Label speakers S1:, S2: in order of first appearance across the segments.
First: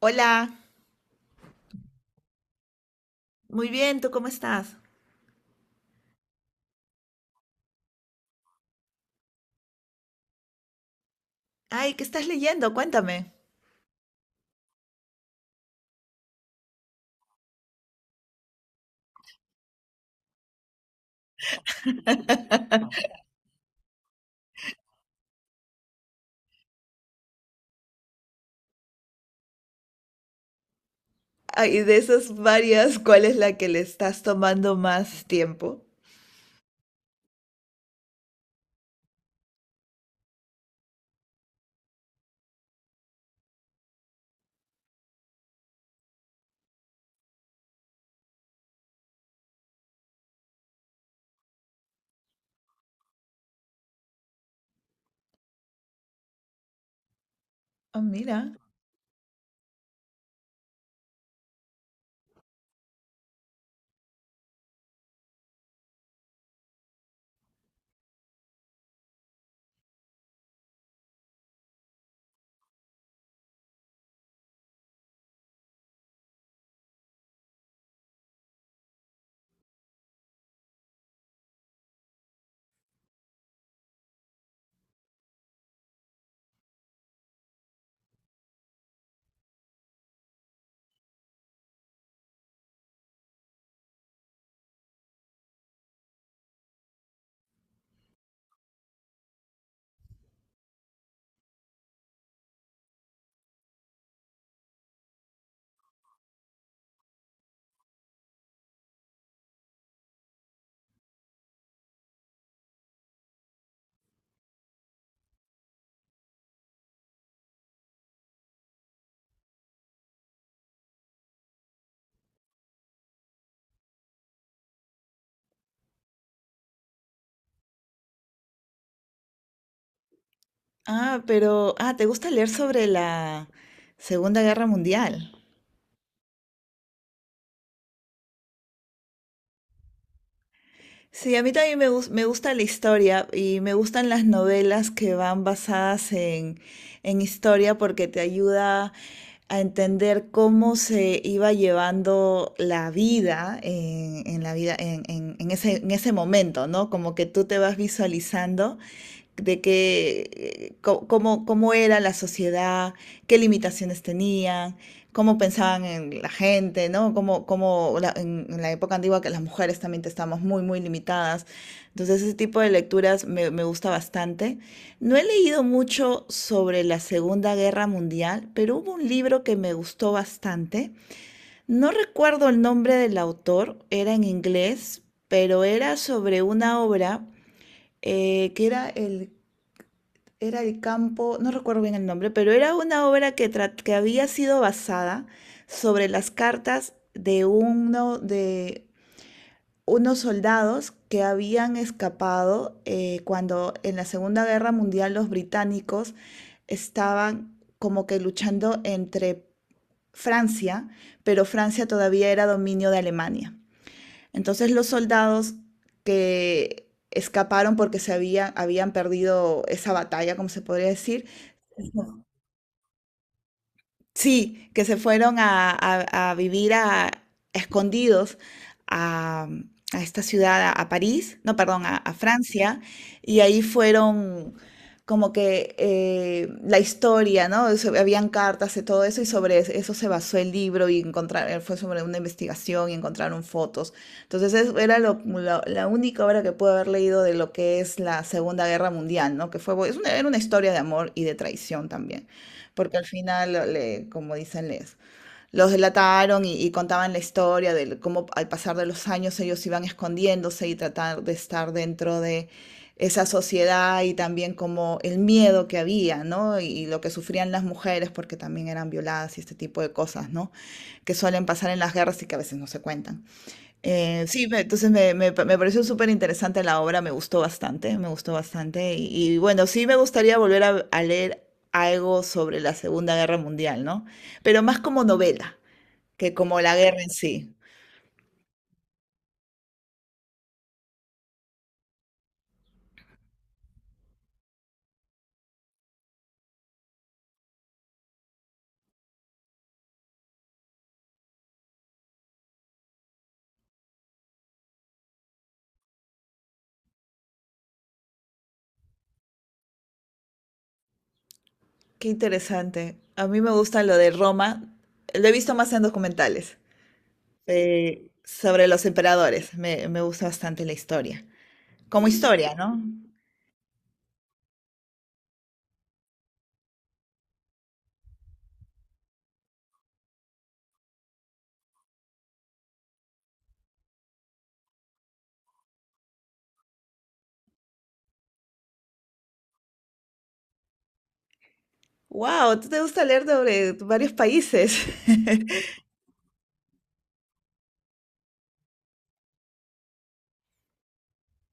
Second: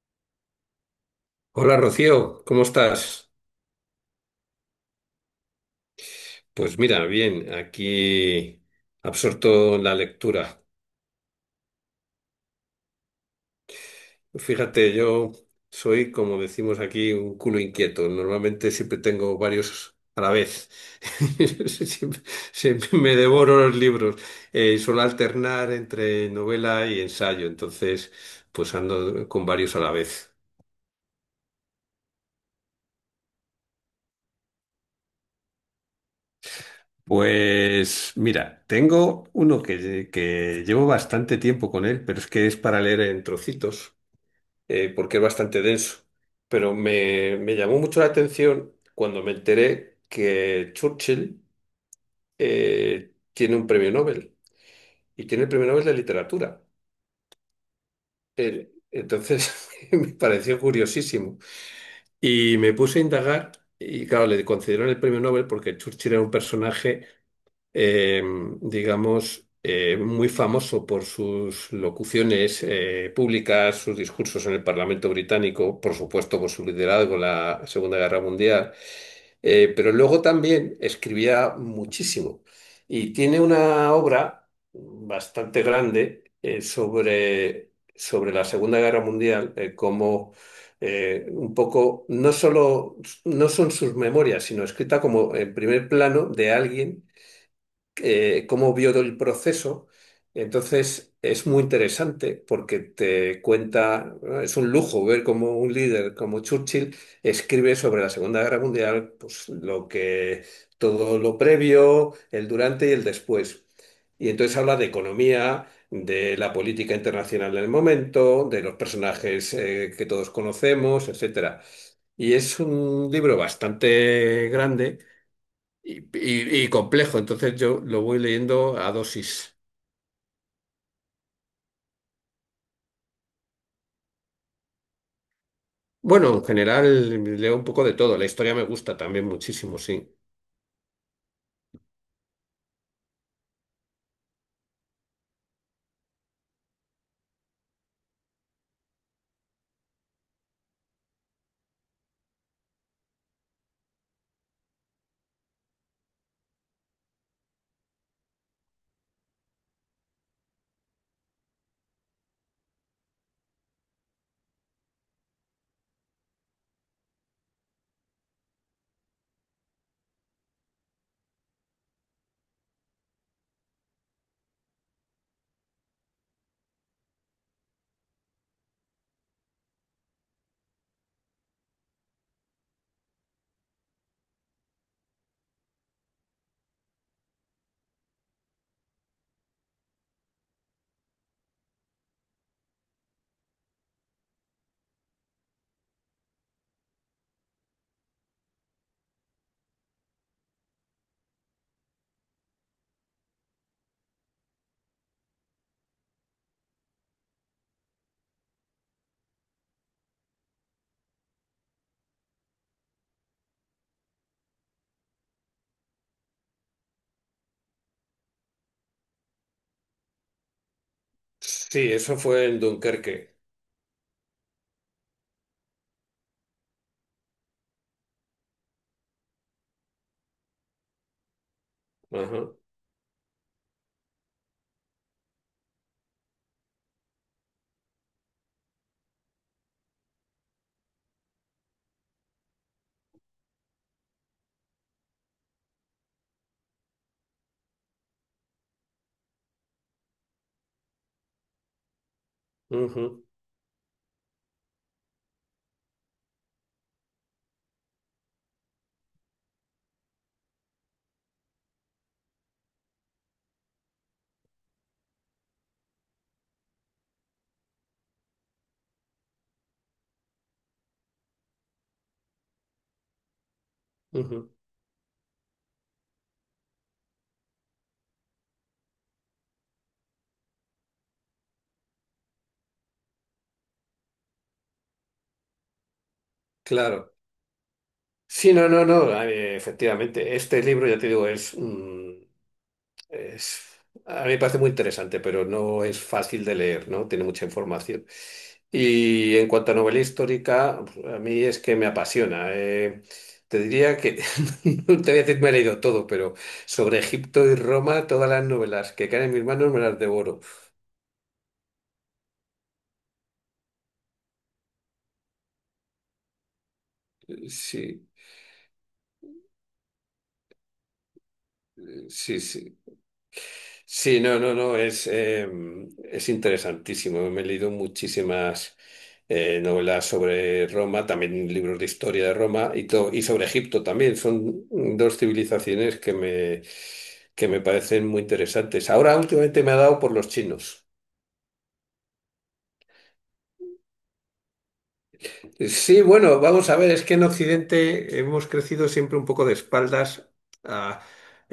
S1: Hola,
S2: Hola Rocío, ¿cómo estás?
S1: muy bien, ¿tú cómo estás?
S2: Pues mira, bien, aquí absorto en la lectura.
S1: Ay, ¿qué estás leyendo? Cuéntame.
S2: Fíjate, yo soy, como decimos aquí, un culo inquieto. Normalmente siempre tengo varios a la vez. Siempre, siempre me devoro los libros. Suelo alternar entre novela y ensayo, entonces pues ando con varios a la vez.
S1: Ay, de esas varias, ¿cuál es la que le estás tomando más tiempo?
S2: Pues mira, tengo uno que llevo bastante tiempo con él, pero es que es para leer en trocitos. Porque es bastante denso. Pero me llamó mucho la atención cuando me enteré que Churchill tiene un premio Nobel y tiene el premio Nobel de literatura.
S1: Ah, mira.
S2: Entonces me pareció curiosísimo y me puse a indagar y claro, le concedieron el premio Nobel porque Churchill era un personaje eh, digamos, muy famoso por sus locuciones públicas, sus discursos en el Parlamento británico, por supuesto por su liderazgo en la Segunda Guerra Mundial, pero luego también escribía muchísimo. Y tiene una obra bastante grande sobre, sobre la Segunda Guerra Mundial, como... un poco, no solo, no son sus memorias, sino escrita como en primer plano de alguien cómo vio el proceso. Entonces es muy interesante porque te cuenta, ¿no? Es un lujo ver cómo un líder como Churchill escribe sobre la Segunda Guerra Mundial, pues lo que, todo lo previo, el durante y el después. Y entonces habla de economía, de la política internacional del momento, de los personajes que todos conocemos, etcétera. Y es un libro bastante grande y, y complejo, entonces yo lo voy leyendo a dosis.
S1: Ah, pero, ¿te gusta leer sobre la Segunda Guerra Mundial?
S2: Bueno, en general leo un poco de todo, la historia me gusta también muchísimo, sí.
S1: Sí, a mí también me gusta la historia y me gustan las novelas que van basadas en historia porque te ayuda a entender cómo se iba llevando la vida en la vida en ese momento, ¿no? Como que tú te vas visualizando de cómo, cómo era la sociedad, qué limitaciones tenían, cómo pensaban en la gente, ¿no? Cómo, en la época antigua que las mujeres también estábamos muy, muy limitadas. Entonces, ese tipo de lecturas me gusta bastante. No he leído mucho sobre la Segunda Guerra Mundial, pero hubo un libro que me gustó bastante. No recuerdo el nombre del autor, era en inglés, pero era sobre una obra que era el campo, no recuerdo bien el nombre, pero era una obra que había sido basada sobre las cartas de uno de unos soldados que habían escapado cuando en la Segunda Guerra Mundial los británicos estaban como que luchando entre Francia, pero Francia todavía era dominio de Alemania. Entonces los soldados que escaparon porque habían perdido esa batalla, como se podría decir.
S2: Sí, eso fue en Dunkerque.
S1: Sí, que se fueron a vivir a, escondidos a, a esta ciudad, a París, no, perdón, a
S2: Ajá,
S1: Francia, y ahí fueron como que la historia, ¿no? Habían cartas y todo eso, y eso se basó el libro y encontrar, fue sobre una investigación y encontraron fotos. Entonces la única obra que pude haber leído de lo que es la Segunda Guerra Mundial, ¿no? Es era una historia de amor y de traición también. Porque al
S2: ujú,
S1: final, como dicen, les, los delataron y contaban la historia de cómo al pasar de los años ellos iban escondiéndose y tratar de estar dentro de esa sociedad y también como el miedo que había, ¿no? Y lo que sufrían las mujeres porque también eran violadas y este tipo de cosas, ¿no? Que suelen pasar en las guerras y que a veces no se cuentan.
S2: ujú.
S1: Entonces me pareció súper interesante la obra, me gustó bastante, me gustó bastante. Y bueno, sí me gustaría volver a leer algo sobre la Segunda Guerra Mundial, ¿no? Pero más como novela que como la guerra en
S2: Claro.
S1: sí.
S2: Sí, no, no, no, efectivamente, este libro, ya te digo, es... Es- a mí me parece muy interesante, pero no es fácil de leer, ¿no? Tiene mucha información. Y en cuanto a novela histórica, a mí es que me apasiona. Te diría que, no te voy a decir me he leído todo, pero sobre Egipto y Roma, todas las novelas que caen en mis manos me las devoro.
S1: Qué interesante. A mí me gusta lo de Roma, lo he visto más en documentales,
S2: Sí,
S1: sobre los emperadores. Me gusta bastante la historia. Como
S2: sí,
S1: historia,
S2: sí.
S1: ¿no?
S2: Sí, no, no, no, es interesantísimo. Me he leído muchísimas novelas sobre Roma, también libros de historia de Roma y, y sobre Egipto también. Son dos civilizaciones que me parecen muy interesantes. Ahora últimamente me ha dado por los chinos.
S1: Wow, ¿tú te gusta leer sobre varios países?
S2: Sí, bueno, vamos a ver, es que en Occidente hemos crecido siempre un poco de espaldas. a-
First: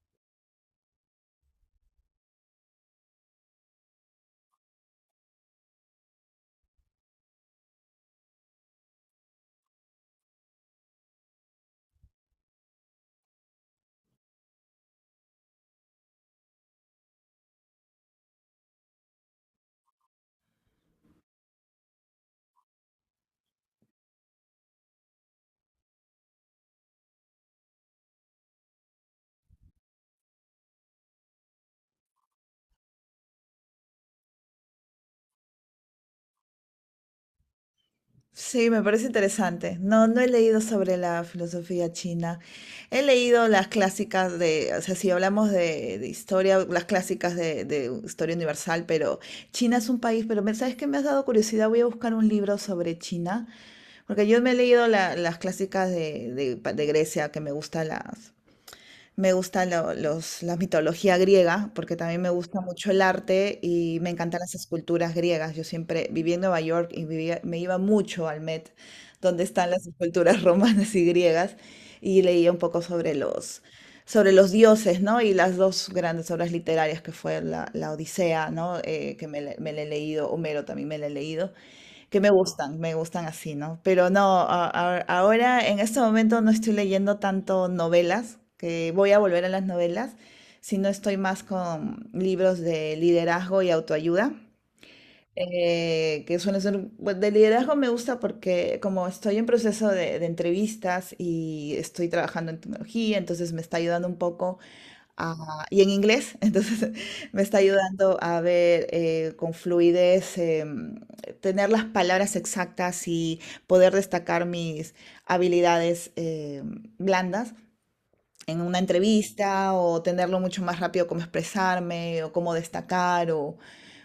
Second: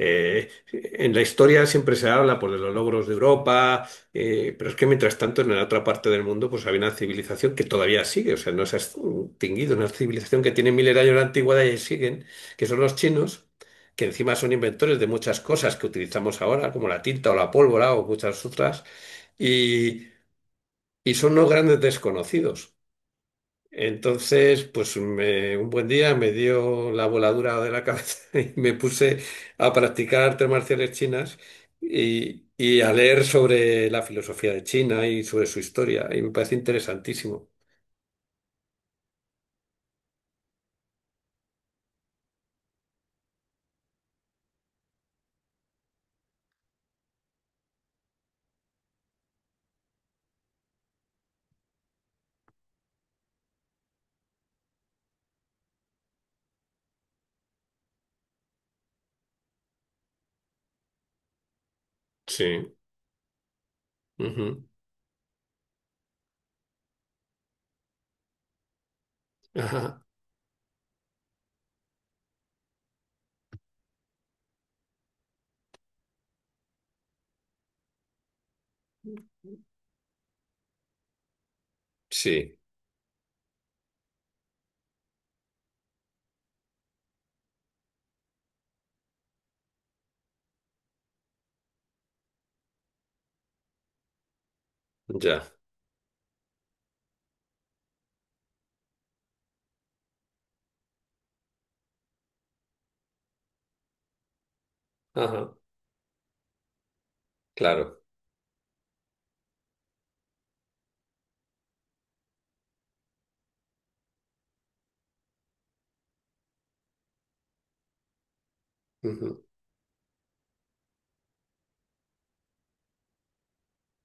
S2: en la historia siempre se habla pues, de los logros de Europa, pero es que mientras tanto en la otra parte del mundo pues había una civilización que todavía sigue, o sea, no se ha extinguido, una civilización que tiene miles de años de antigüedad y siguen, que son los chinos, que encima son inventores de muchas cosas que utilizamos ahora, como la tinta o la pólvora o muchas otras, y, y son los grandes desconocidos. Entonces, un buen día me dio la voladura de la cabeza y me puse a practicar artes marciales chinas y a leer sobre la filosofía de China y sobre su historia. Y me parece interesantísimo.
S1: Sí, me parece interesante. No, no he leído sobre la filosofía china. He leído las clásicas de, o sea, si hablamos de historia, las clásicas de historia universal, pero China es un país, pero ¿sabes qué? Me has dado curiosidad, voy a buscar un libro sobre China, porque yo me he leído las clásicas de Grecia, que me gustan me gusta la mitología griega, porque también me gusta
S2: Sí.
S1: mucho el arte y me encantan las
S2: Ujú.
S1: esculturas griegas. Yo siempre viví en Nueva York y me iba mucho al Met, donde están las
S2: Ajá.
S1: esculturas romanas y griegas, y leía un poco sobre sobre los dioses, ¿no? Y las dos grandes obras literarias que fue la Odisea, ¿no? Me la he leído, Homero también me la he leído, que
S2: Sí,
S1: me gustan así, ¿no? Pero no, ahora en este momento no estoy leyendo tanto novelas, que voy a volver a las novelas, sino estoy más con libros de liderazgo y autoayuda,
S2: ya.
S1: que suelen ser, bueno, de liderazgo me gusta porque como estoy en proceso de entrevistas y estoy trabajando en tecnología, entonces me está ayudando un poco.
S2: Ajá.
S1: Ah, y en inglés, entonces me está
S2: Claro.
S1: ayudando a ver con fluidez, em, tener las palabras exactas y poder destacar mis habilidades em, blandas en una
S2: Ujú,
S1: entrevista o tenerlo mucho más rápido cómo expresarme o cómo destacar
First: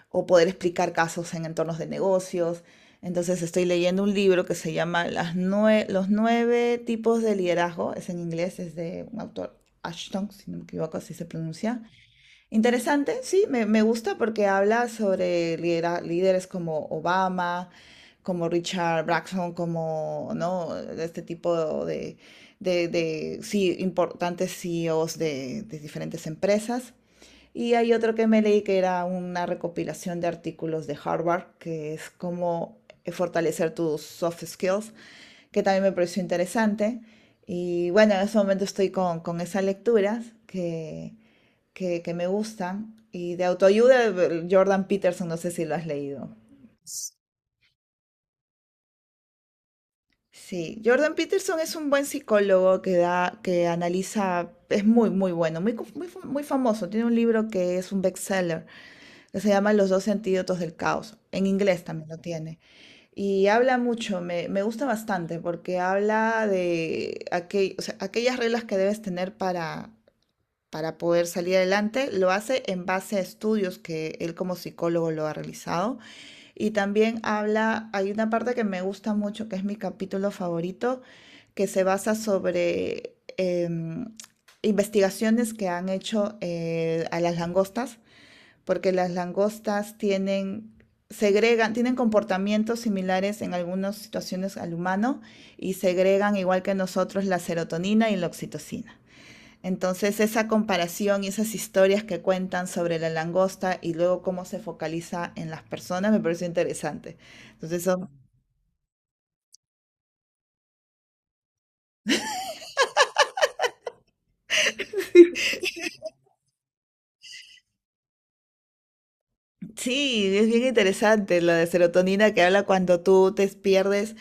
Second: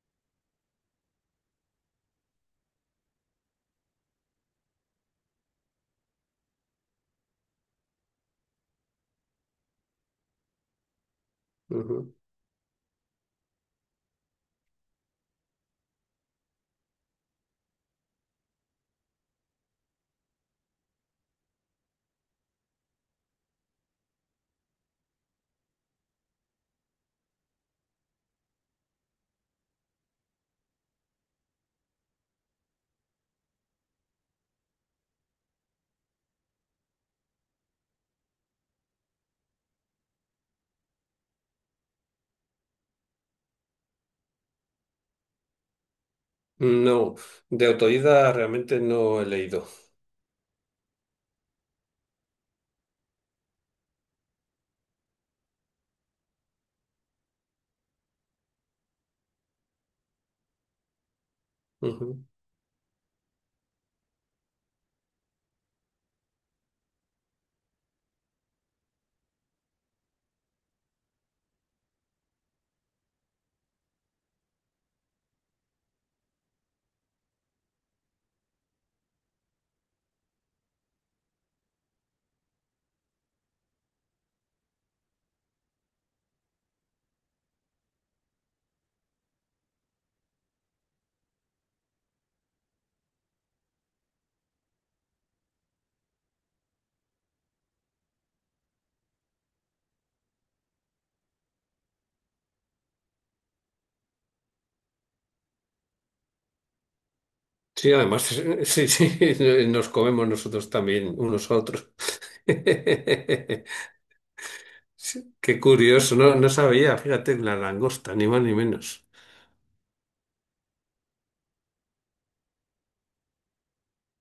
S1: o poder explicar casos en entornos de negocios. Entonces estoy leyendo un libro que se llama Los nueve tipos de liderazgo, es en inglés, es de un autor, Ashton, si no me equivoco, así se pronuncia.
S2: ujú.
S1: Interesante, sí, me gusta porque habla sobre líderes como Obama, como Richard Branson, como, ¿no? Este tipo sí, importantes CEOs de diferentes empresas. Y hay otro que me leí que era una recopilación de artículos de Harvard, que es cómo fortalecer tus soft skills, que también me pareció interesante. Y bueno, en este momento estoy con esas lecturas que me gustan. Y de autoayuda, Jordan Peterson, no sé si lo has leído.
S2: No, de autodidacta realmente no he leído.
S1: Sí, Jordan Peterson es un buen psicólogo que analiza, es muy, muy bueno, muy famoso. Tiene un libro que es un bestseller, que se llama Los dos antídotos del caos. En inglés también lo
S2: Ujú.
S1: tiene. Y habla mucho, me gusta bastante, porque habla de o sea, aquellas reglas que debes tener para poder salir adelante. Lo hace en base a estudios que él como psicólogo lo ha realizado. Y también habla, hay una parte que me gusta mucho, que es mi capítulo favorito, que se basa sobre em, investigaciones que han hecho a las langostas, porque las langostas tienen, segregan, tienen comportamientos similares en algunas situaciones al humano y segregan, igual que nosotros, la serotonina y la oxitocina. Entonces, esa comparación y esas historias que cuentan sobre la langosta y luego cómo se focaliza en las personas me pareció interesante. Entonces,
S2: Sí, además, sí, sí, nos comemos nosotros también, unos a otros. Sí, qué curioso, no, no sabía, fíjate, la langosta, ni más ni menos.
S1: sí, es bien interesante lo de serotonina que habla cuando tú te pierdes,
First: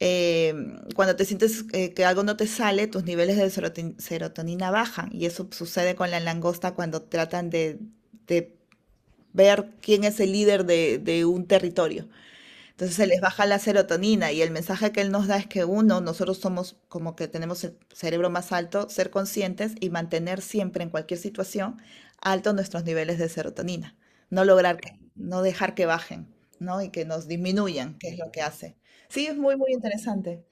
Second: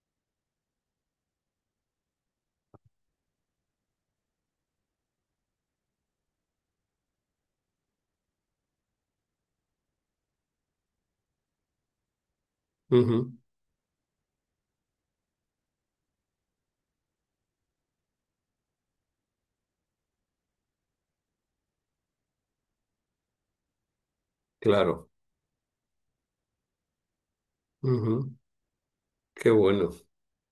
S1: eh, cuando te sientes que algo no te sale, tus niveles de serotonina bajan. Y eso sucede con la langosta cuando tratan de ver quién es el líder de un territorio. Entonces se
S2: Ujú,
S1: les baja la serotonina y el mensaje que él nos da es que uno, nosotros somos como que tenemos el cerebro más alto, ser conscientes y mantener siempre en cualquier situación altos nuestros niveles de serotonina. No lograr que,
S2: claro,
S1: no dejar que bajen, ¿no? Y que nos disminuyan, que es lo
S2: ujú,
S1: que hace. Sí, es
S2: qué
S1: muy, muy
S2: bueno.
S1: interesante.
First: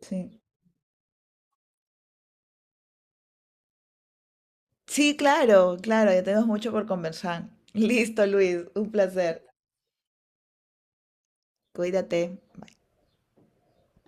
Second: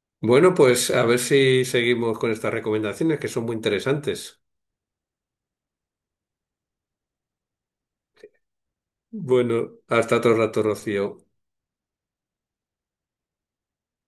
S1: Sí.
S2: Bueno, pues a ver si seguimos con estas recomendaciones que son muy interesantes.
S1: Sí, claro, claro, ya tenemos mucho por conversar. Listo, Luis, un placer.
S2: Bueno, hasta otro rato, Rocío.
S1: Cuídate.